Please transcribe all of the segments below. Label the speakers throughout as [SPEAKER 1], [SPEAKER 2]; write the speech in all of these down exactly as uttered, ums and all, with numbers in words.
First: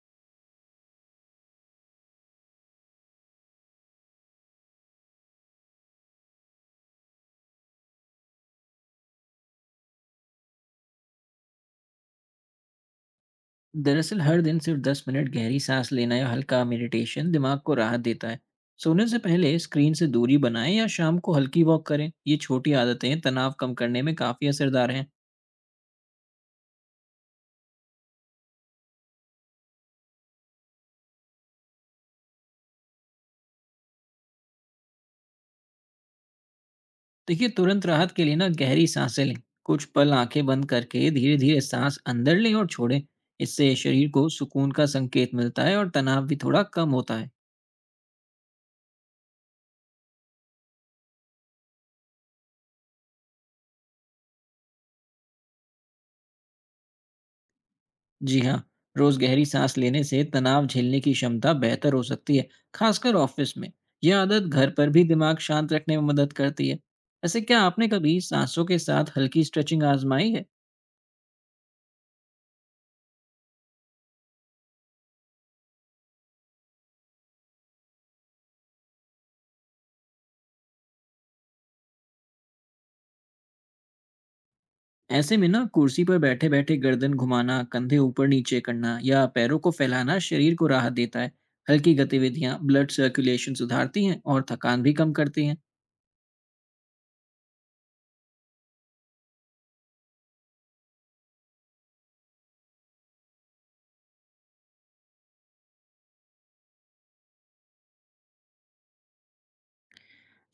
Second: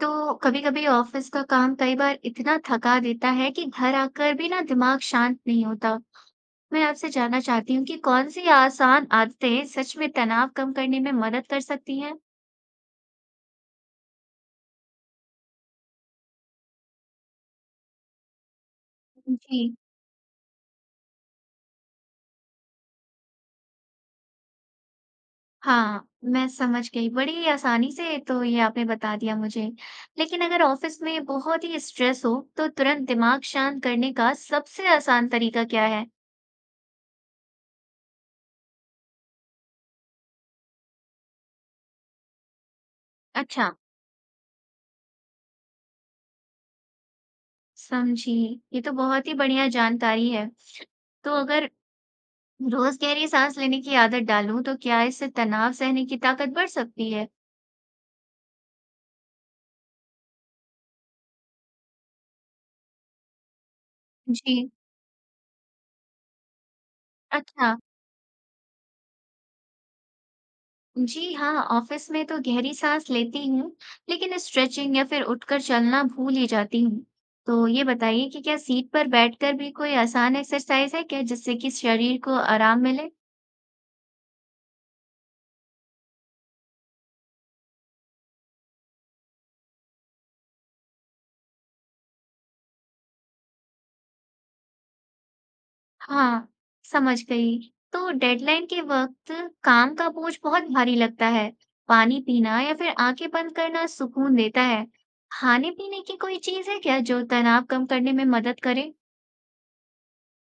[SPEAKER 1] तो कभी-कभी ऑफिस का काम कई बार इतना थका देता है कि घर आकर भी ना दिमाग शांत नहीं होता। मैं आपसे जानना चाहती हूँ कि कौन सी आसान आदतें सच में तनाव कम करने में मदद कर सकती हैं?
[SPEAKER 2] दरअसल हर दिन सिर्फ दस मिनट गहरी सांस लेना या हल्का मेडिटेशन दिमाग को राहत देता है। सोने से पहले
[SPEAKER 1] जी,
[SPEAKER 2] स्क्रीन से दूरी बनाएं या शाम को हल्की वॉक करें। ये छोटी आदतें तनाव कम करने में काफ़ी असरदार हैं।
[SPEAKER 1] हाँ, मैं समझ गई। बड़ी आसानी से तो ये आपने बता दिया मुझे। लेकिन अगर ऑफिस में बहुत ही स्ट्रेस हो, तो तुरंत दिमाग शांत करने का सबसे आसान तरीका क्या है?
[SPEAKER 2] देखिए, तुरंत राहत के लिए ना गहरी सांसें लें। कुछ पल आंखें बंद करके धीरे धीरे सांस अंदर लें और छोड़ें।
[SPEAKER 1] अच्छा,
[SPEAKER 2] इससे शरीर को सुकून का संकेत मिलता है और तनाव भी थोड़ा कम होता है।
[SPEAKER 1] समझी। ये तो बहुत ही बढ़िया जानकारी है। तो अगर रोज गहरी सांस लेने की आदत डालूं तो क्या इससे तनाव सहने की ताकत बढ़ सकती है?
[SPEAKER 2] जी हाँ, रोज गहरी सांस लेने से तनाव झेलने की क्षमता बेहतर हो सकती है, खासकर ऑफिस में। यह आदत
[SPEAKER 1] जी।
[SPEAKER 2] घर पर भी दिमाग शांत रखने में मदद करती है। ऐसे, क्या
[SPEAKER 1] अच्छा।
[SPEAKER 2] आपने कभी सांसों के साथ हल्की स्ट्रेचिंग आजमाई है?
[SPEAKER 1] जी हाँ, ऑफिस में तो गहरी सांस लेती हूँ। लेकिन स्ट्रेचिंग या फिर उठकर चलना भूल ही जाती हूँ। तो ये बताइए कि क्या सीट पर बैठकर भी कोई आसान एक्सरसाइज है क्या जिससे कि शरीर को आराम मिले।
[SPEAKER 2] ऐसे में ना कुर्सी पर बैठे बैठे गर्दन घुमाना, कंधे ऊपर नीचे करना या पैरों को फैलाना शरीर को राहत देता है। हल्की गतिविधियां ब्लड सर्कुलेशन सुधारती हैं और थकान भी कम करती हैं।
[SPEAKER 1] हाँ, समझ गई। तो डेडलाइन के वक्त काम का बोझ बहुत भारी लगता है। पानी पीना या फिर आंखें बंद करना सुकून देता है। खाने-पीने की कोई चीज़ है क्या जो तनाव कम करने में मदद करे?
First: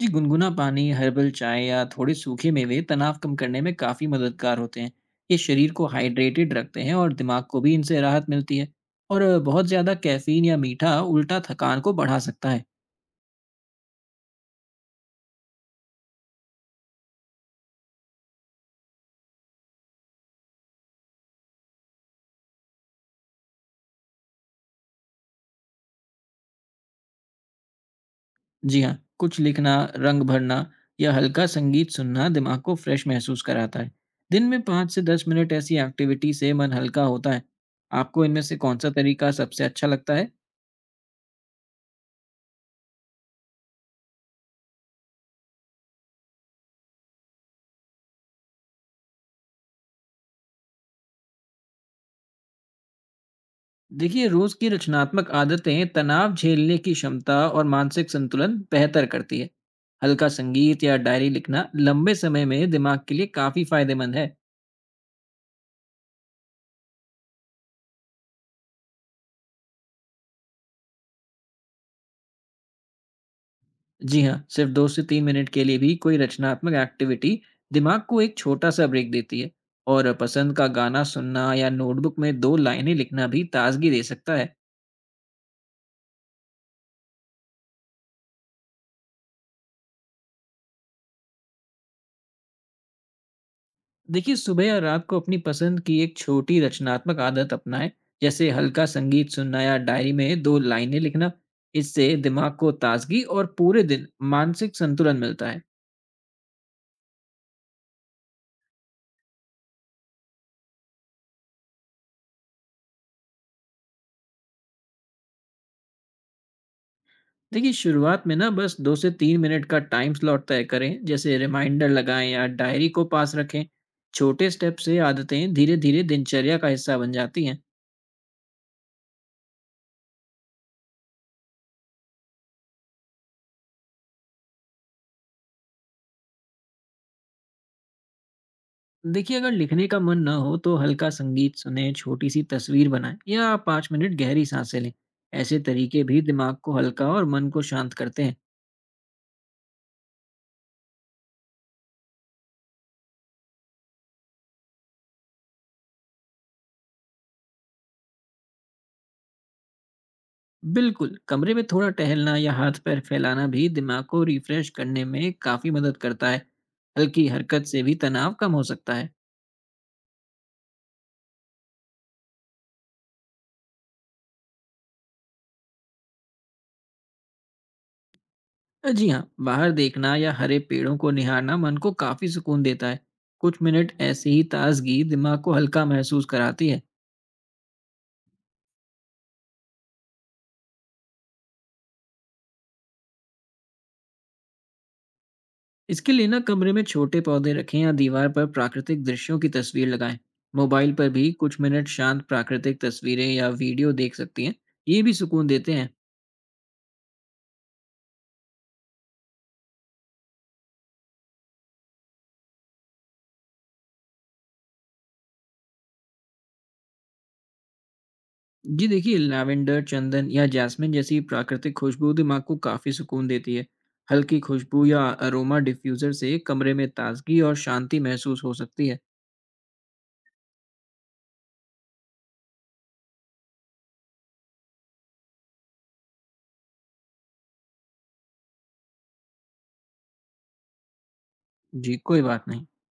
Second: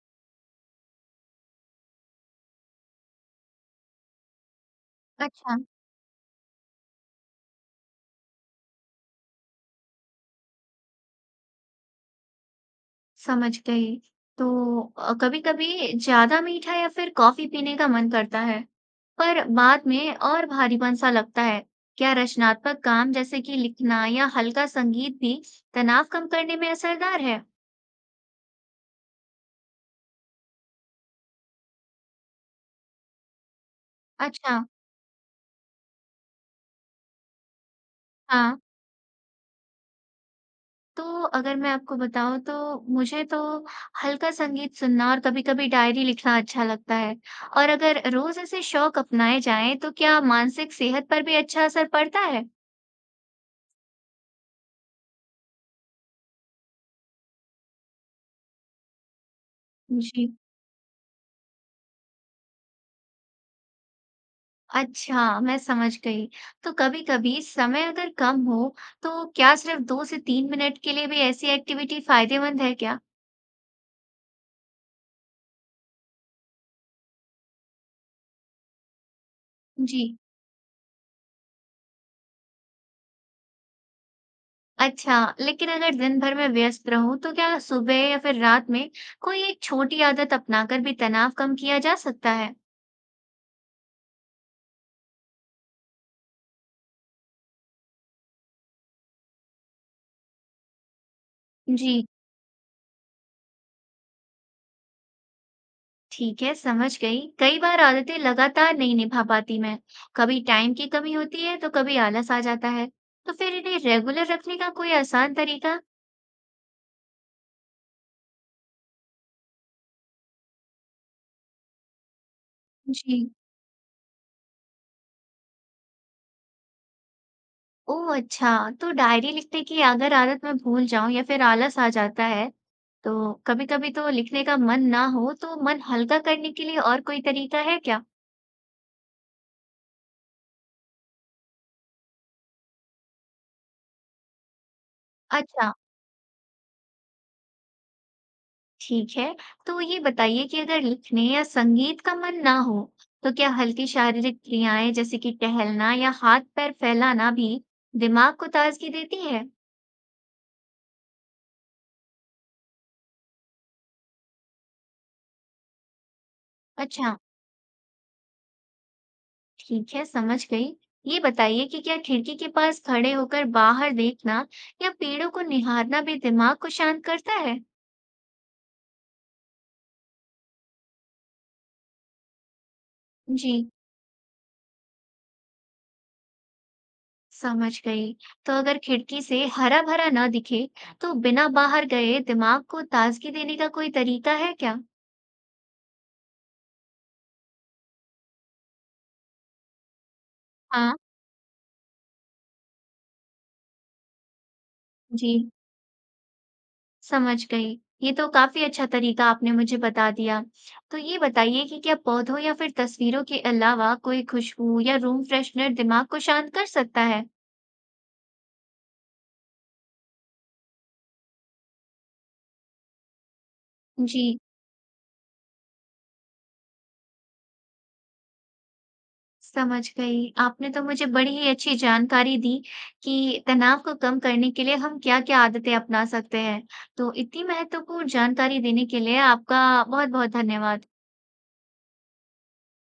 [SPEAKER 2] जी, गुनगुना पानी, हर्बल चाय या थोड़े सूखे मेवे तनाव कम करने में काफ़ी मददगार होते हैं। ये
[SPEAKER 1] अच्छा,
[SPEAKER 2] शरीर को हाइड्रेटेड रखते हैं और दिमाग को भी इनसे राहत मिलती है। और अ, बहुत ज़्यादा कैफीन या मीठा उल्टा थकान को बढ़ा सकता है।
[SPEAKER 1] समझ गई। तो अ, कभी-कभी ज़्यादा मीठा या फिर कॉफ़ी पीने का मन करता है, पर बाद में और भारीपन सा लगता है। क्या रचनात्मक काम जैसे कि लिखना या हल्का संगीत भी तनाव कम करने में असरदार है?
[SPEAKER 2] जी हाँ, कुछ लिखना, रंग भरना या हल्का संगीत सुनना दिमाग को फ्रेश महसूस कराता है। दिन में
[SPEAKER 1] अच्छा,
[SPEAKER 2] पाँच से दस मिनट ऐसी एक्टिविटी से मन हल्का होता है। आपको इनमें से
[SPEAKER 1] हाँ।
[SPEAKER 2] कौन सा तरीका सबसे अच्छा लगता है?
[SPEAKER 1] तो अगर मैं आपको बताऊँ तो मुझे तो हल्का संगीत सुनना और कभी-कभी डायरी लिखना अच्छा लगता है। और अगर रोज़ ऐसे शौक अपनाए जाएँ तो क्या मानसिक सेहत पर भी अच्छा असर पड़ता है?
[SPEAKER 2] देखिए, रोज की रचनात्मक आदतें तनाव झेलने की क्षमता और मानसिक संतुलन बेहतर करती है।
[SPEAKER 1] जी।
[SPEAKER 2] हल्का संगीत या डायरी लिखना लंबे समय में दिमाग के लिए काफी फायदेमंद है।
[SPEAKER 1] अच्छा, मैं समझ गई। तो कभी-कभी समय अगर कम हो तो क्या सिर्फ दो से तीन मिनट के लिए भी ऐसी एक्टिविटी फायदेमंद है क्या?
[SPEAKER 2] जी हाँ, सिर्फ दो से तीन मिनट के लिए भी कोई रचनात्मक एक्टिविटी दिमाग को एक छोटा सा ब्रेक देती है।
[SPEAKER 1] जी।
[SPEAKER 2] और पसंद का गाना सुनना या नोटबुक में दो लाइनें लिखना भी ताजगी दे सकता है।
[SPEAKER 1] अच्छा, लेकिन अगर दिन भर में व्यस्त रहूँ तो क्या सुबह या फिर रात में कोई एक छोटी आदत अपनाकर भी तनाव कम किया जा सकता है?
[SPEAKER 2] देखिए, सुबह या रात को अपनी पसंद की एक छोटी रचनात्मक आदत अपनाएं, जैसे हल्का संगीत सुनना या डायरी में दो लाइनें लिखना।
[SPEAKER 1] जी,
[SPEAKER 2] इससे दिमाग को ताजगी और पूरे दिन मानसिक संतुलन मिलता है।
[SPEAKER 1] ठीक है, समझ गई। कई बार आदतें लगातार नहीं निभा पाती मैं। कभी टाइम की कमी होती है तो कभी आलस आ जाता है। तो फिर इन्हें रेगुलर रखने का कोई आसान तरीका?
[SPEAKER 2] देखिए, शुरुआत में ना बस दो से तीन मिनट का टाइम स्लॉट तय करें, जैसे रिमाइंडर लगाएं या डायरी को
[SPEAKER 1] जी।
[SPEAKER 2] पास रखें। छोटे स्टेप से आदतें धीरे धीरे दिनचर्या का हिस्सा बन जाती हैं।
[SPEAKER 1] ओह अच्छा, तो डायरी लिखने की अगर आदत मैं भूल जाऊं या फिर आलस आ जाता है, तो कभी-कभी तो लिखने का मन ना हो तो मन हल्का करने के लिए और कोई तरीका है क्या?
[SPEAKER 2] देखिए, अगर लिखने का मन ना हो तो हल्का संगीत सुने, छोटी सी तस्वीर बनाएं या पाँच मिनट गहरी सांसें लें। ऐसे
[SPEAKER 1] अच्छा।
[SPEAKER 2] तरीके भी दिमाग को हल्का और मन को शांत करते हैं।
[SPEAKER 1] ठीक है, तो ये बताइए कि अगर लिखने या संगीत का मन ना हो तो क्या हल्की शारीरिक क्रियाएं जैसे कि टहलना या हाथ पैर फैलाना भी दिमाग को ताजगी देती है?
[SPEAKER 2] बिल्कुल, कमरे में थोड़ा टहलना या हाथ पैर फैलाना भी दिमाग को रिफ्रेश करने में काफ़ी मदद करता है।
[SPEAKER 1] अच्छा।
[SPEAKER 2] हल्की हरकत से भी तनाव कम हो सकता है।
[SPEAKER 1] ठीक है, समझ गई। ये बताइए कि क्या खिड़की के पास खड़े होकर बाहर देखना या पेड़ों को निहारना भी दिमाग को शांत करता है?
[SPEAKER 2] जी हाँ, बाहर देखना या हरे पेड़ों को निहारना मन को काफ़ी सुकून देता है।
[SPEAKER 1] जी।
[SPEAKER 2] कुछ मिनट ऐसी ही ताजगी दिमाग को हल्का महसूस कराती है।
[SPEAKER 1] समझ गई। तो अगर खिड़की से हरा भरा ना दिखे तो बिना बाहर गए दिमाग को ताजगी देने का कोई तरीका है क्या?
[SPEAKER 2] इसके लिए ना कमरे में छोटे पौधे रखें या दीवार पर प्राकृतिक दृश्यों की तस्वीर लगाएं। मोबाइल
[SPEAKER 1] हाँ।
[SPEAKER 2] पर भी कुछ मिनट शांत प्राकृतिक तस्वीरें या वीडियो देख सकती हैं। ये भी
[SPEAKER 1] जी,
[SPEAKER 2] सुकून देते हैं।
[SPEAKER 1] समझ गई। ये तो काफ़ी अच्छा तरीका आपने मुझे बता दिया। तो ये बताइए कि क्या पौधों या फिर तस्वीरों के अलावा कोई खुशबू या रूम फ्रेशनर दिमाग को शांत कर सकता है?
[SPEAKER 2] जी देखिए, लैवेंडर, चंदन या जैस्मिन जैसी प्राकृतिक खुशबू दिमाग को काफ़ी सुकून देती है।
[SPEAKER 1] जी,
[SPEAKER 2] हल्की खुशबू या अरोमा डिफ्यूज़र से कमरे में ताजगी और शांति महसूस हो सकती है।
[SPEAKER 1] समझ गई। आपने तो मुझे बड़ी ही अच्छी जानकारी दी कि तनाव को कम करने के लिए हम क्या-क्या आदतें अपना सकते हैं। तो इतनी महत्वपूर्ण जानकारी देने के लिए आपका बहुत-बहुत धन्यवाद।
[SPEAKER 2] जी, कोई बात नहीं।